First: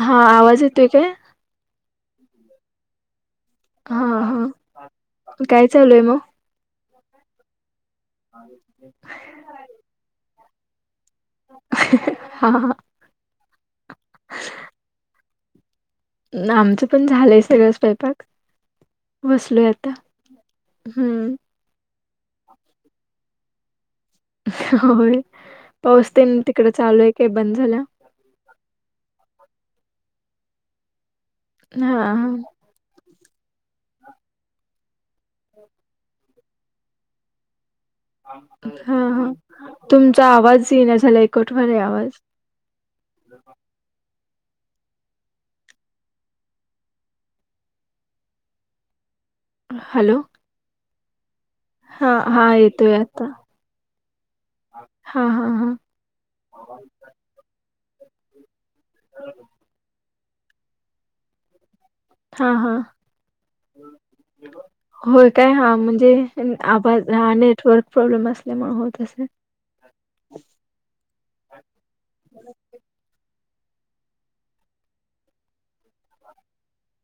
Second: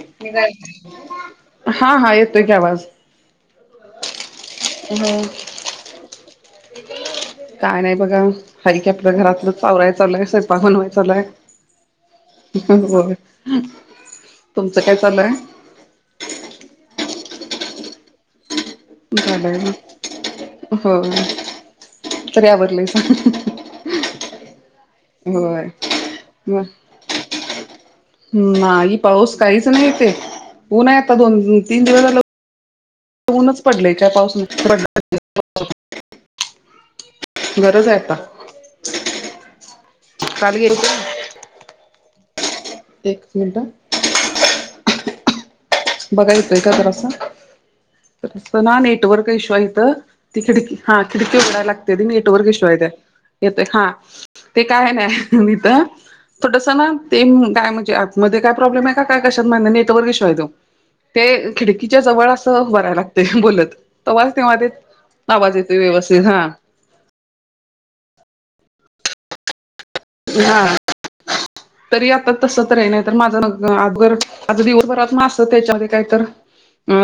हा आवाज येतोय काय? हा हा येतेतोय की आवाज हा हा काय चालूये मग? काय नाही बघा हरी की आपल् घरातलं आवरायच चालूय, स्वयपाक बनवायच चालूय. हा हा होय तुमचं काय चालूय? आमचं पण झालंय सगळ स्वयपाक. झालय ना? होय. हम्म तरी अवरलैसा होय, पाऊसतेन तिकड चालूय काय बंद झाला? नाही पाऊस काहीच नाहीे इथे ऊन आहे आता दोन तीन दिवस हा. झालं ऊनच पडलय काय पाऊस नाई पड गरज आ हा हा, तुमचा काल आवाज गेलो येईना होतो झालाय, कट व्हायलाय आवाज. एक मिनटं बघा येतोय का जरासा जरासंना नेटवर्क इशू आहे इथं. हॅलो ती खिडकी हा खिडकी उगडायला लाग हा हा नेटवर्क इश्यू इथ येतोय आता येत हा ते काय हा हा नाही इथ हा थोडस ना ते काय म्हणजे ऍपमध्ये काय प्रॉब्लेम आहे काय कशात माहित नाय नेटवरक इशू आहे तो. ते खिडकीच्या जवळ हा असं हा हूभारायला लागतय बोलत तवाच तेव्हा ते होय काय आवाज हा येतोय म्हणजे व्यवस्थित हा. आवाज हा नेटवर्क प्रॉब्लेम असल्यामुळे होत असे ना तरी आता तस तर अय नाहीतर माझं अघर आ दिवसभरात ना असतं त्याच्यामध्ये काहीतर अ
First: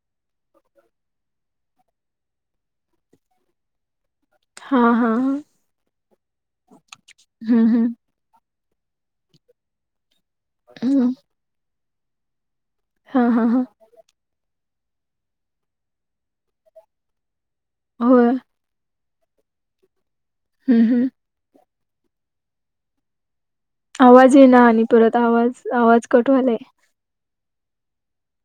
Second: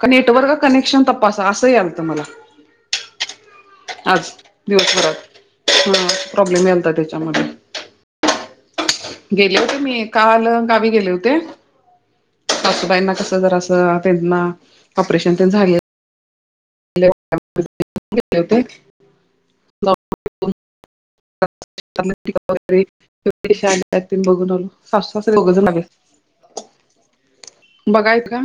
का नेटवर्क का कनेक्शन तप्पासा असं यालत मला आज हा हा हा दिवसभरात हा प्रॉब्लेम यालता त्याच्यामध्ये हम हम गेले होते मी काल गावी हम्म गेले होते. सासूबाईंना हा कसं हा हा जरासं, त्यांना ऑपरेशन तेन झाल [unintelligible] होय होते हम् हम्! [unintelligible] त्यात तेन आवाज बघून येईना आलो, आणि सासू परत सासरे दोघ आवाज जन आवाज कट व्हायलाय. बघाय का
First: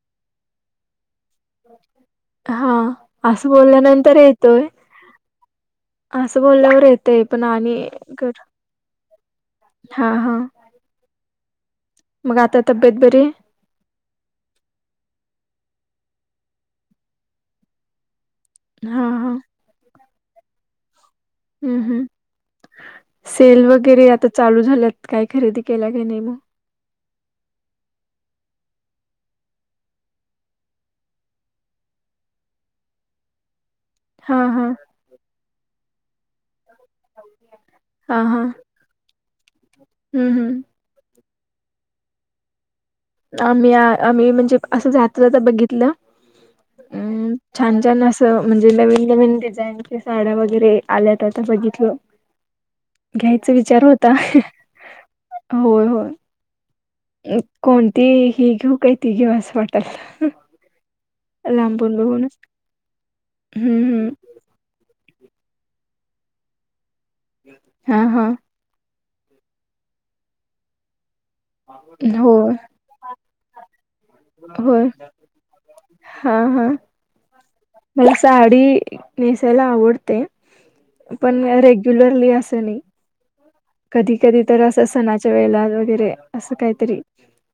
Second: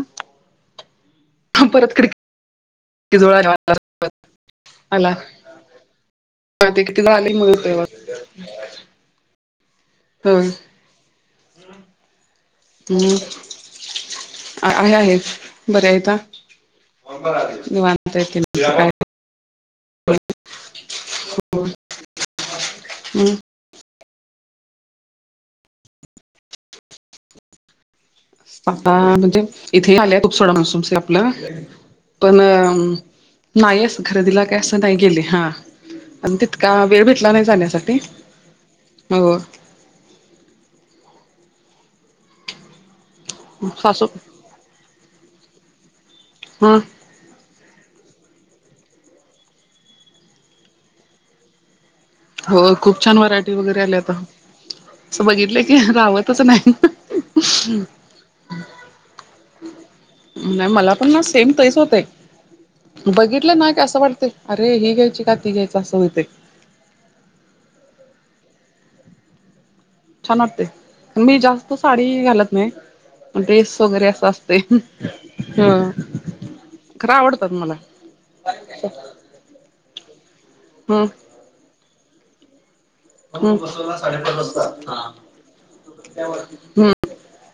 परत खी हा असं बोलल्यानंतर येतोय. आला असं बोलल्यावर ते किती जवळ येतय आले पण मग होते होय आणि कट हा हा होय. [inaudible] मग आता तब्येत हम् बरी आहे? आहे आहे बरे आहेता. निवांतय ते हा हा. [inaudible] हम्म हम्म हम्. सेल वगैरे आता चालू झाल्यात, काही खरेदी केला का नाही मग? आता म्हणजे इथे आले तुपसोडा म्हणसम आपलं पण नाहीस हा खरेदीला काय हा असं नाही गेले हा आणि तितका वेळ भेटला नाही जाण्यासाठी हा हा हो हम्म हम्म आम्ही सासू आम्ही म्हणजे असं जाता जाता बघितलं ह अम छान छान असं म्हणजे नवीन नवीनडिझाईनच्या साड्या वगैरे आल्यात आता बघितलं. हो खूप छान व्हरायटी वगैरे आली आता. अस बघितलं की होय होय. रावतच नाही अं, कोणती ही घेऊ काही ती घेऊ असं वाटल नाही मला पण ना सेम तेच लांबून होतय. बघूनच बघितलं ना का असं हम्म वाटतेय अरे ही घ्यायची का ती घ्यायच असं होतेय. हा ह छान वाटते पन मी जास्त साडी हो घालत नाही. ड्रेस वगैरे असं असतेय होय हम्म ह हा हा खरं आवडतात मला मल साडी नेसायला आवडते. हम्म पण रेग्युलरली असं नयी [unintelligible] सणाच्या वेळेला वगैरे असं हम्म काहीतरी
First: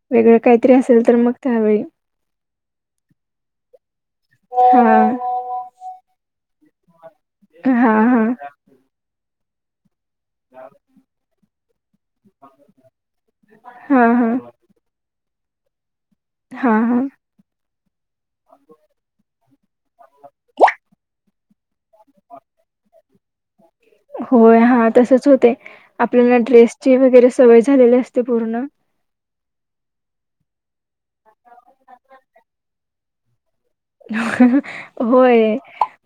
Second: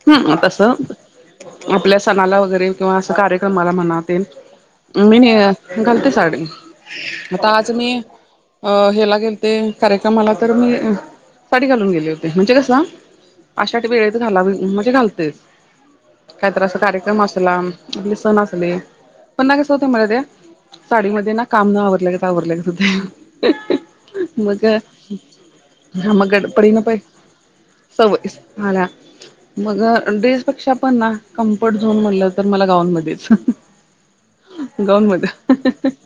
हम्म वेगळं काहीतरी तसं असेल तर म आपल्या सणाला वगैरे किंवा अस कार्यक्रमाला म्हणा ते हा मी घालते साडी आता आज मी हा हा अ हला गेल ते कार्यक्रमाला तर मी साडी घालून गेलते. म्हणजे कस आषाठ हा वेळेत हा घालावे म्हणजे घालतेच. काही हा तरअस हा कार्यक्रम असला आपले सण असले पण ना कसं होतं मला ते साडीमध्ये ना काम न आवरलं गत आवरलं गत होतंय हहह होय मग हा तसच होते हा मग आपल्याला गडपडी ना ड्रेसची पा वगैरे सवय झालेली असते सवय पूर्ण आल्या मग ड्रेस पेक्षा पण ना कम्फर्ट झोन म्हणलं तर मला गाऊनमध्येच हह होय हम होय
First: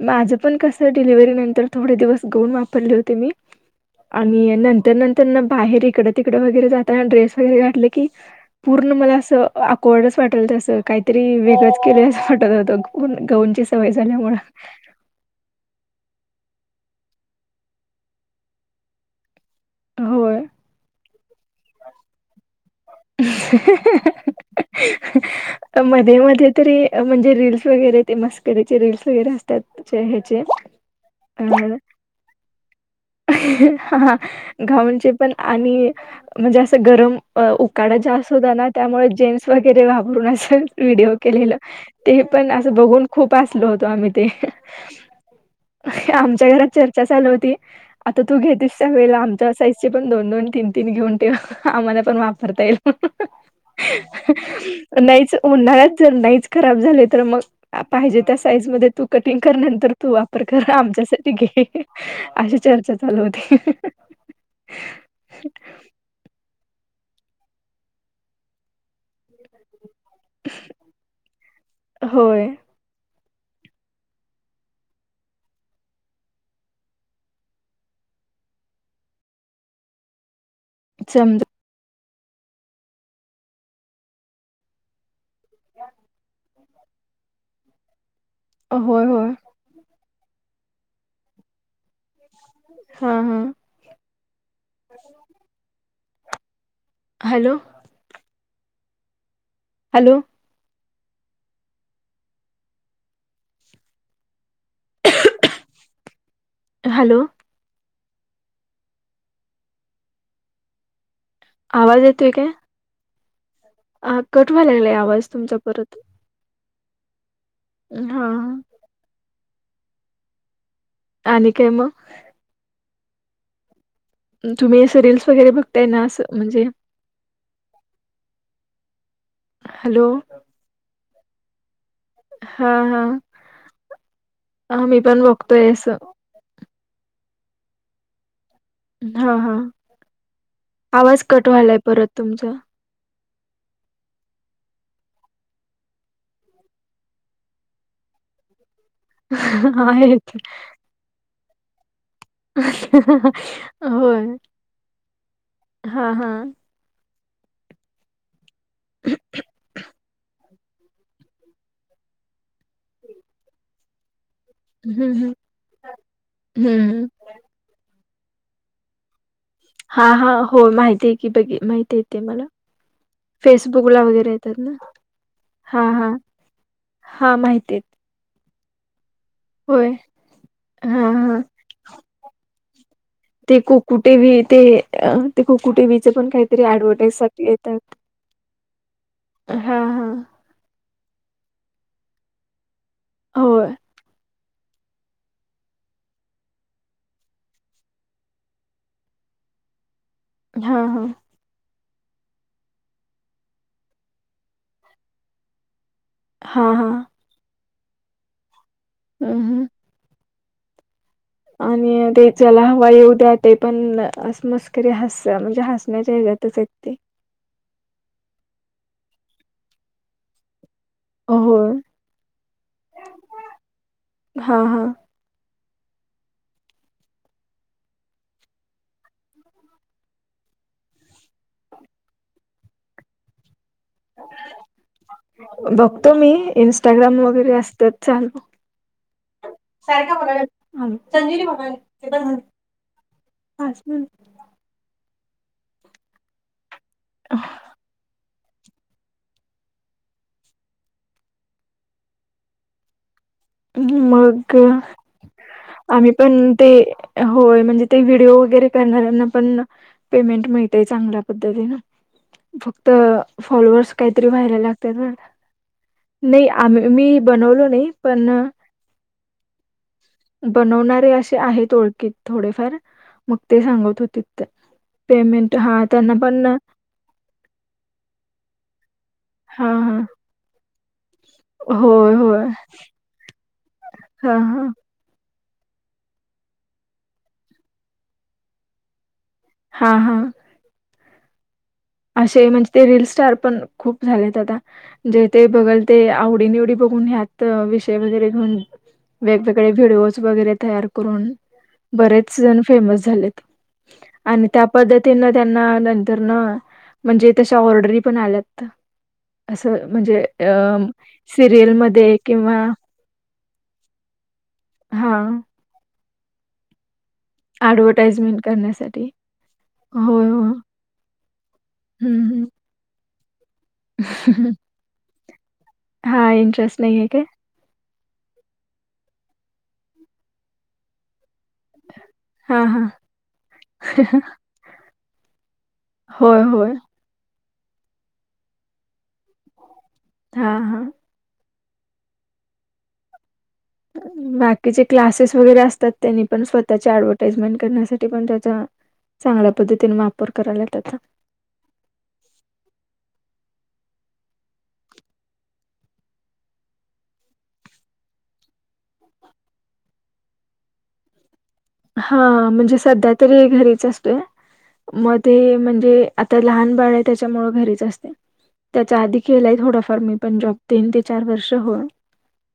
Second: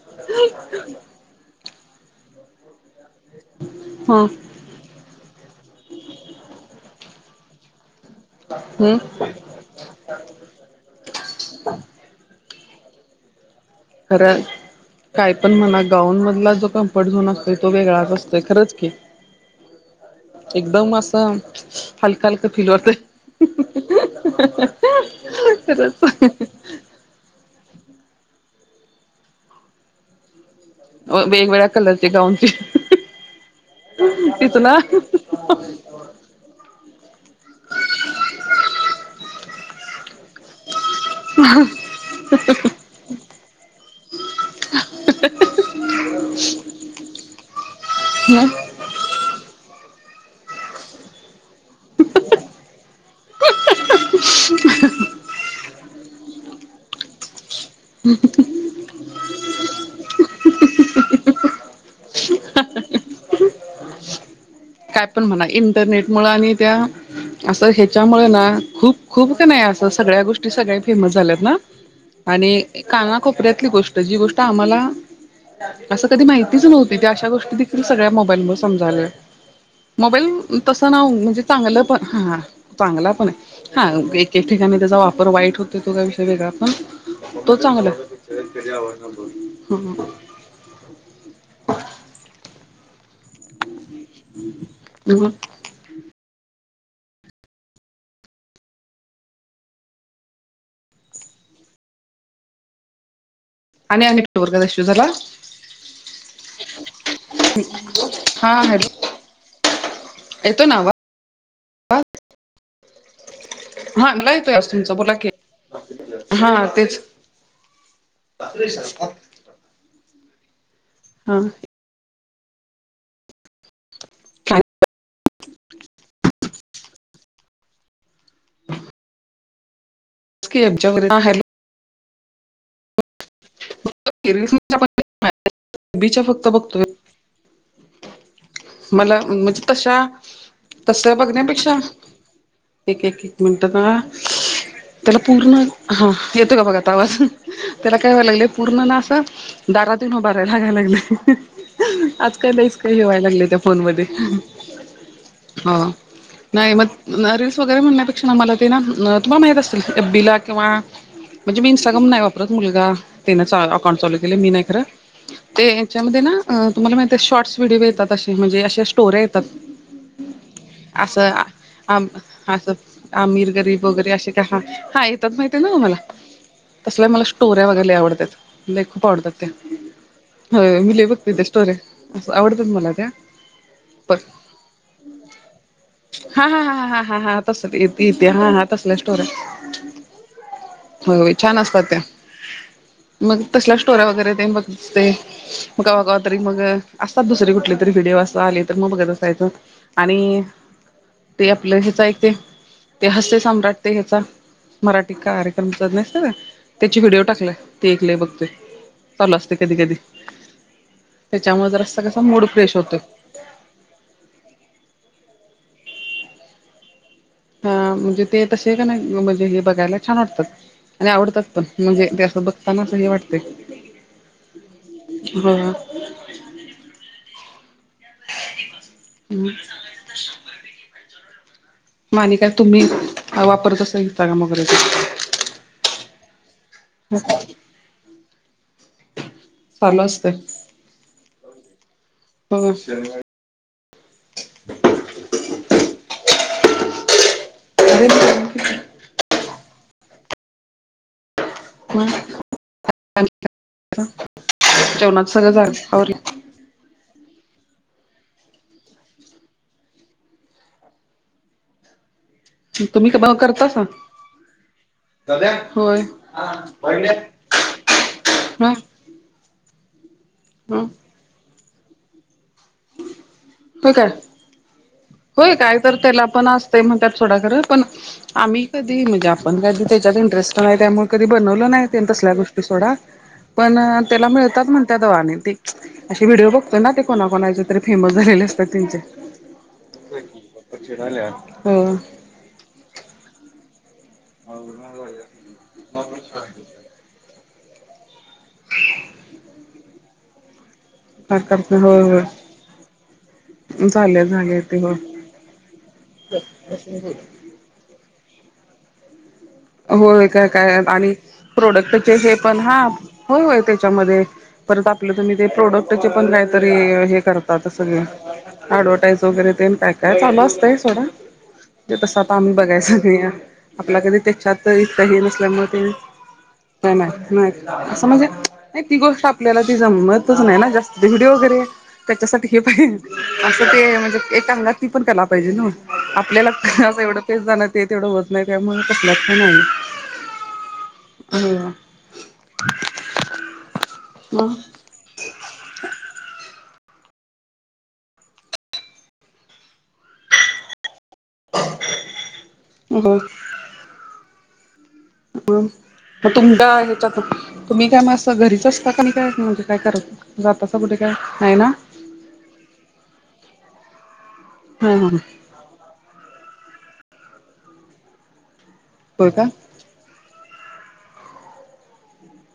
माझं पण कसं डिलिव्ही नंतर थोडे दिवस गोऊन वापरले हो तुम्ही ह आणि नंतर नंतर त्यांना बाहेर इकडं तिकडं वगैरे जाताना ड्रेस वगैरे घातले की पूर्ण हम्म मला असं ऑकवडच वाटेल तसं काहीतरी वेगंळच केलं असं वाटत होतं गाऊन गाऊची स खरंच काय पण म्हणा गाऊन मधला जो कम्फर्ट झोन असतो तो वेगळाच असतोय खरंच की हो एकदम असं हलका हलका फील होतय. हहहहह मस्त मस्त हहह तरी म्हणजे रीलस वगैरे ते मस्करीचे रीलल्स वगैरे असतात त्याचे ह्याचे अ वेगवेगळ्या कलरचे गाऊनची ह हाहा तिथ ना घाऊनचे पण आणि म्हणजे असं गरम उकाडा जास्त होता ना त्यामुळे जेन्स वगैरे वापरून नाही शक व्हिडिओ केलेलं ते पण असं बघून खूप हसलो होतो आम्ही ते. आमच्या घरात चर्चा चालू होती आता तू घेेतस स वळेला आ त्या साईजचे पण दोन दोन तीन तीन घेऊन ठेवा. आम्हाला पण वापरता येईल नाहीच उन्हाळच नाहीच खराब झाले तर मग पाहिजे त्या साईज मध्ये तु कटिंग करनंतर तू वापर कर आमच्यासाठी घे अशी चर्चा चालू होती. काय पण म्हणा इंटरनेट मुळ आणि त्या असं ह्याच्यामुळे ना खूप खूप का नाही अस सगळ्या गोष्टी, सगळ्या फेमस झाल्यात ना होय आणि कानाकोपऱ्यातली गोष्ट जी गोष्ट आम्हाला असं कधी माहितीच नव्हती ते अशा गोष्टी देखील सगळ्या मोबाईल म समजालोय. मोबाईल तसं ना म्हणजे, समज चांगलं पण हा चांगला पणे. हा एक- एक ठिकाणी त्याचा वापर वाईट होतोय, तो काय विषय वेगळा, पण तो चांगला श कना होय होय ब [unintelligible] हां हां. हम्. हॅलो. हॅलो. हॅलो [unintelligible] हा हॅल. येतोय ना आवा. आवाज येतोय काय? हा आं मला कट येतोय व्हाय लागलाय तुमचा बोला आवाज की तुमचा परत. हा तेच. हम्म. [unintelligible] हा आणि काय मग? तुम्ही असं रीलस वगैरे बघताय ना असं म्हणजे हॅलो. [unintelligible] हा हा मी पण बघतोयस. बीच्या फक्त बघतोय. मला हा हा म्हणजे तशा तस आवाज कट बघण्यापेक्षा व्हायलाय परत तुमचा एक एक एक मिनटात त्याला पूर्ण हा येतो का बघा आता वाजून त्याला काय व्हाय लागले पूर्ण ना. दारातून आहेत. उभारयला लागयला लागले आज काय बेस काही हेवाय लागले ते मध्ये होय. हां नाही रिल्स वगैरे म्हणण्यापेक्षा न मला ते ते ना तुम्हाला माहीत असतील एफ बीला किंवा म्हणजे मी इंस्टाग्राम नाही वा. परत मुलगा त्यानेच अकाउंट चालू केलय मी नाही. हं, हं. च्यामध्ये ना तुम्हाला हं. माहि शॉर्ट्स व्हिडिओ येतात असे म्हणजे अशा स्टोर्या तप हां, हां. हो माहिती आहे आस की बघी माहिती आहे आम ते मला. आमिर गरीब फेसबुकला वगैरे असे का ह येतात ना? हा. त्यात माहिती आहे ना हां, तम्हाला हां. तसल्या मला हां, स्टोऱ्या माहिती आहेत. वगैरे आवडतात. खूप आवडतात त्या होय. हो मी लि हां, बघते ते हां. स्टोरे आवडतात मला त्या ते कुक. कुठे पण बी ते ख कुठे बीचे पण काहीतरी ऍडवर टाईज साठी इतिहासात तसले स्टोर. हां. व्हय व्हय छान असतात त्या मग होय. तसल्या स्टोऱ्या वगैरे ते बघ. ते मग कावागा तरी मग असतात दुसरी कुठली तरी व्हिडिओ असं आले तर मग बघत असायचं आणि हम्म हम्म. ते आपलं ह्याचा एक ते ते हस्य सम्राट ते ह्याचा मराठी कार सत हां, त्याची हां. व्हिडिओ टाकलाय ते ऐकय बघते. हं, चालू असतय हं. कधी कधी. त्याच्यामुळे जरासा आणि कसा ते मूड चला फ्रेश हवं. होतोय. उद्यात पण अस मस्करी हस म्हणजे हसण्याच्या ह्याज्यातचय ते. हा म्हणजे ते तसे आहे का नाही म्हणजे हे बघायला छान वाटतात. आणि आवडतात पण होय. म्हणजे ते असं बघताना अस हे वाटतय. हां, हां. बोला. माण काय तुम्ही वापरत असा इता का मगरे बघतो मी इंस्टाग्राम वगैरे असतात चालू. चालू सारख असते बघायला संजीनी बघायला ते पण वो शेट [unintelligible] [unintelligible] [inaudible] मग मग जेवणात सगळं झालं आम्ही आवरलं पण ते होय म्हणजे ते व्हिडिओ वगैरे करणाऱ्यांना पण पेमेंट मिळतेय. चांगल्या पद्धतीनं. [inaudible] फक्त तुम्ही करतासा फॉलोअर्स काहीतरी व्हायला लागतात बर का. होय नाही आ मी बनवलो नाही. पण ह ह बनवणारे असे आहेत ओळखीत थोडेफार. मग ते होय सांगत काय? होते. पेमेंट हा त्यांना पण ते म्हणतात सोडा खर. पण आम्ही कधी म्हणजे आपण हा कधी हा त्याच्यात इंटरेस्ट नाही. त्यामुळे कधी बनवल नाही तेन होय तसल्या होय गोष्टी सोडा. पण त्याला हा हा मिळतात म्ह व्हिडिओ बघतो ना ते कोणा कोणाचे तरी फेमस झालेले असतात त्यांचे. हा हा हो असे म्हणजे ते रील स्टार पण खूप झालेत आता. जे ते बघल ते आवडी निवडी बघु बघुन यात विषय वगैरे घेऊन, वेगवेगळे व्हिडिओ वगैरे तयार करून करते होय बरेच होय जण फेमस झालेत. झाले आणि झाले त्या ते हो पद्धतीनं त्यांना नंतर न म्हणजे तशा ऑर्डरी पण आल्यात. असं म्हणजे होय काय अ काय आणि प्रोडक्टचे सिरियलमध्ये हे किंवा पण हा होय त्याच्यामध्ये. परत आपल हा तुम्ही ते प्रोडक्टचे पण काहीतरी हे कर आता सगळे ऍडव्हटाइजमेंट करण्यासाठी आडवटाईज वगैरे तेन काय काय होय चालू होय असतय सोडा. तस आता हम्म आम्ही बघायच नाही. आपल्या कधी हम्म त्याच्यात इतका हे नसल्यामुळे हम्म हा इंटरेस्ट काय नाही आहे माहित. नाय असं म्हणजे नाही ती गोष्ट आपल्याला ती जमतच नाही ना जास्त. व्हिडिओ घे त्याच्यासाठी हे हा हा पाहिजे असं ते म्हणजे एक अंगात ती पण कला पाहिजे ना. होय आपल्याला होय अस एवढ पेस जाणार नाही. तेवढं होत नाही त्यामुळे कसल्याच का नाही हा हा हम्म बाकीचे क्लासेस वगैरे असतात त्यांनी पण स्वतःच्या ऍडव्हटाइजमेंट करण्यासाठी पण त्याचा चांगल्या पद्धतीने वापर करायला त्याचा. [unintelligible] मग तुम ह्याच्यातून तुम्ही काय म आस घरीच असता का नाही काय अस म्हणजे काय करता? जातासा कुठे काय. नाही ना. हा म्हणजे सध्या तरी घरीच असतोय. हा म हा ते म्हणजे आता लहान बाळ आहे त्याच्यामुळ घरीच असते. त्याच्या आधी होय का केलंय थोडाफार मी. पण जॉब. तीन ते चार वर्ष हो.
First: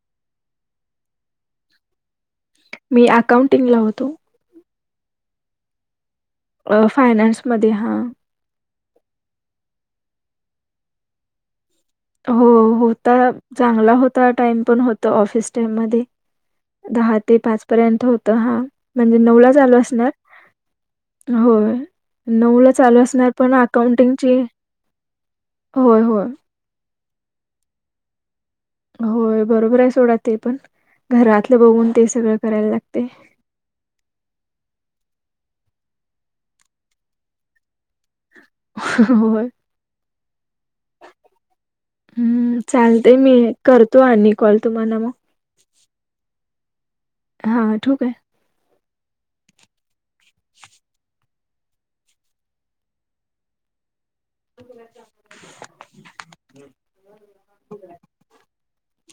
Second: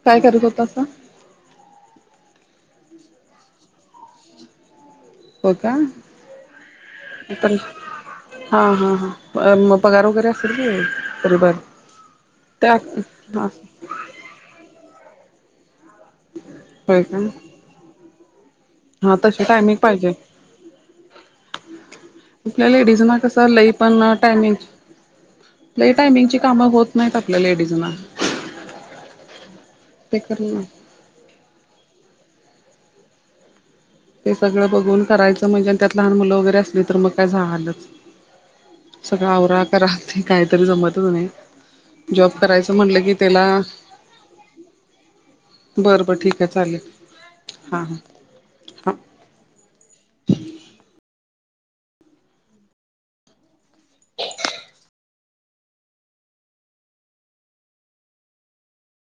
काय करत होतासा. मी अकाउंटिंगला होतो. होय का अ फायनान्स तर मध्ये हा हा हा हा म पगार वैगेरे असेल कि तरीपण. हो होता. चांगला होता. टाइम पण होतो ऑफिस टाइम मध्ये. होय दहा का ते पाच पर्यंत होत. हा हा म्हणजे नऊ तशी ला टायमिंग चालू असणार. पाहिजे होय. आपल्या नऊला चालू लेडीजना असणार पण अकाउंटिंगची लय होय, होय. टायमिंगची कामं होत नाहीत आपल्या लेडीजना. होय बरोबर आहे सोडा ते पण. घरातल बघून ते सगळ करायला लागतय. ते सगळं बघून करायचं म्हणजे आणि त्यात लहान मुलं वगैरे असली तर मग काय झालच. सगळं होय. आवरा करा ते कांहीतरी जमंतच नई. जॉब हं, करायचं म्हटलं की, चालतंय त्याला मी करतो आणि कॉल तुम्हाला मग. बरं बर ठीक आहे चालेल. हा ठेऊ काय? हा. [unintelligible] हो [unintelligible]